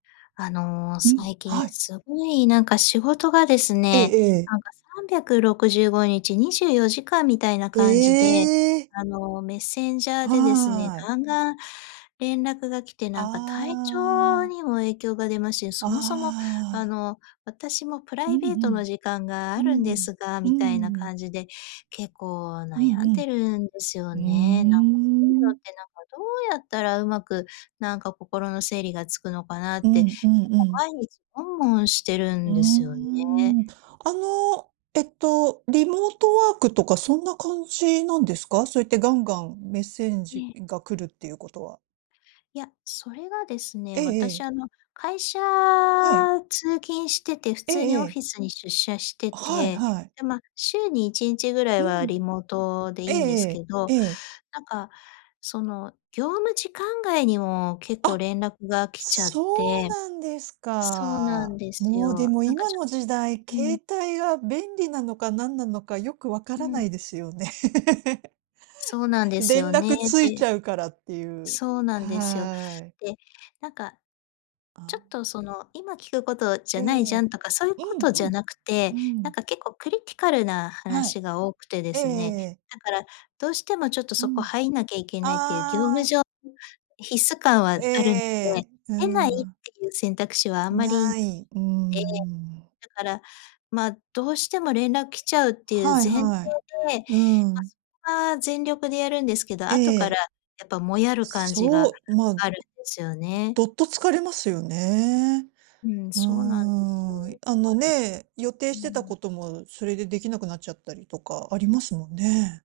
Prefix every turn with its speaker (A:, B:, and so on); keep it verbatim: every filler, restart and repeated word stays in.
A: あの、
B: うん。
A: 最近
B: はい。
A: すごい、なんか、仕事がです
B: え
A: ね、
B: えええ。
A: なんか、さんびゃくろくじゅうごにちにじゅうよじかんみたいな感じで、
B: ええ。
A: あの、メッセンジャーでですね、
B: はい。
A: ガンガン連絡が来て、なんか、体
B: あ
A: 調
B: あ。
A: にも影響が出ますし、
B: あ
A: そもそも、あ
B: あ。
A: の、私もプ
B: う
A: ラ
B: ん
A: イベー
B: う
A: トの
B: ん。
A: 時間が
B: う
A: あ
B: ー
A: るんで
B: ん。
A: すが、
B: う
A: みたいな
B: ーん。
A: 感じで、結構、
B: う
A: 悩ん
B: ん
A: でるんですよ
B: うん。う
A: ね。なんか、そういうの
B: ー
A: っ
B: ん。
A: て、なんか、どうやったらうまく、なんか、心の整理がつくのかなっ
B: う
A: て、結
B: ん、うんう
A: 構
B: ん。
A: 毎日悶々してる
B: うー
A: んですよね。
B: ん。あの、えっと、リモートワークとかそんな感じなんですか？そうやってガンガン、めっせん
A: え
B: じ
A: え。
B: ーが来るっていうことは。
A: いや、それがです
B: え
A: ね、
B: え
A: 私、
B: ええ。
A: あの、会社
B: はい。
A: 通勤してて普
B: え
A: 通
B: え
A: に
B: え
A: オフ
B: え。
A: ィスに出社して
B: はい
A: て、
B: はい。
A: で、ま、週にいちんちぐらい
B: う
A: は
B: ん。
A: リモートでい
B: え
A: いんです
B: え
A: け
B: え
A: ど、
B: え。ええ。
A: なんか、その、業務時間外にも結
B: あ
A: 構
B: っ、
A: 連絡が来ちゃっ
B: そう
A: て
B: なんです
A: そうなん
B: か。
A: です
B: もう、で
A: よ。
B: も、
A: なんか、
B: 今
A: ちょ
B: の時代、
A: う
B: 携
A: ん。
B: 帯が便利なのか何なのかよくわか
A: う
B: らな
A: ん。
B: いですよね。
A: そうなんです
B: 連
A: よね。
B: 絡ついち
A: で
B: ゃうからっていう。
A: そうなんですよ。
B: はい。
A: で、なんか、
B: あ
A: ちょ
B: あ。
A: っとその、今聞くことじ
B: え
A: ゃないじゃん
B: え。
A: とか、そういう
B: う
A: こ
B: ん
A: とじ
B: う
A: ゃ
B: ん。
A: なく
B: う
A: て、なん
B: ん。
A: か、結構クリティカルな
B: はい。
A: 話が多くてで
B: えええ
A: す
B: え
A: ね、
B: ええ。
A: だから、どうしてもちょっと
B: う
A: そこ
B: ん。
A: 入んなきゃいけないっていう業務
B: ああ。
A: 上必須感はあ
B: えええ
A: るので、
B: えええ、う
A: 出ないっ
B: ーん。
A: ていう選択肢はあんまり
B: ない、うー
A: で、
B: ん。
A: だから、ま、どうしても連絡来ちゃうっていう前
B: はい
A: 提
B: はい。
A: で、
B: うー
A: ま、
B: ん。
A: そこは全力でやるんですけど、
B: え
A: 後から、
B: え。
A: やっぱモヤる感じが
B: そう、ま、
A: あるんですよね。
B: どっと疲れますよね。
A: うん、
B: うー
A: そうなんですよ。
B: ん、あ
A: だか
B: の、
A: らちょ
B: ね、予定
A: うー
B: してた
A: ん。
B: こともそれでできなくなっちゃったりとかありますもんね。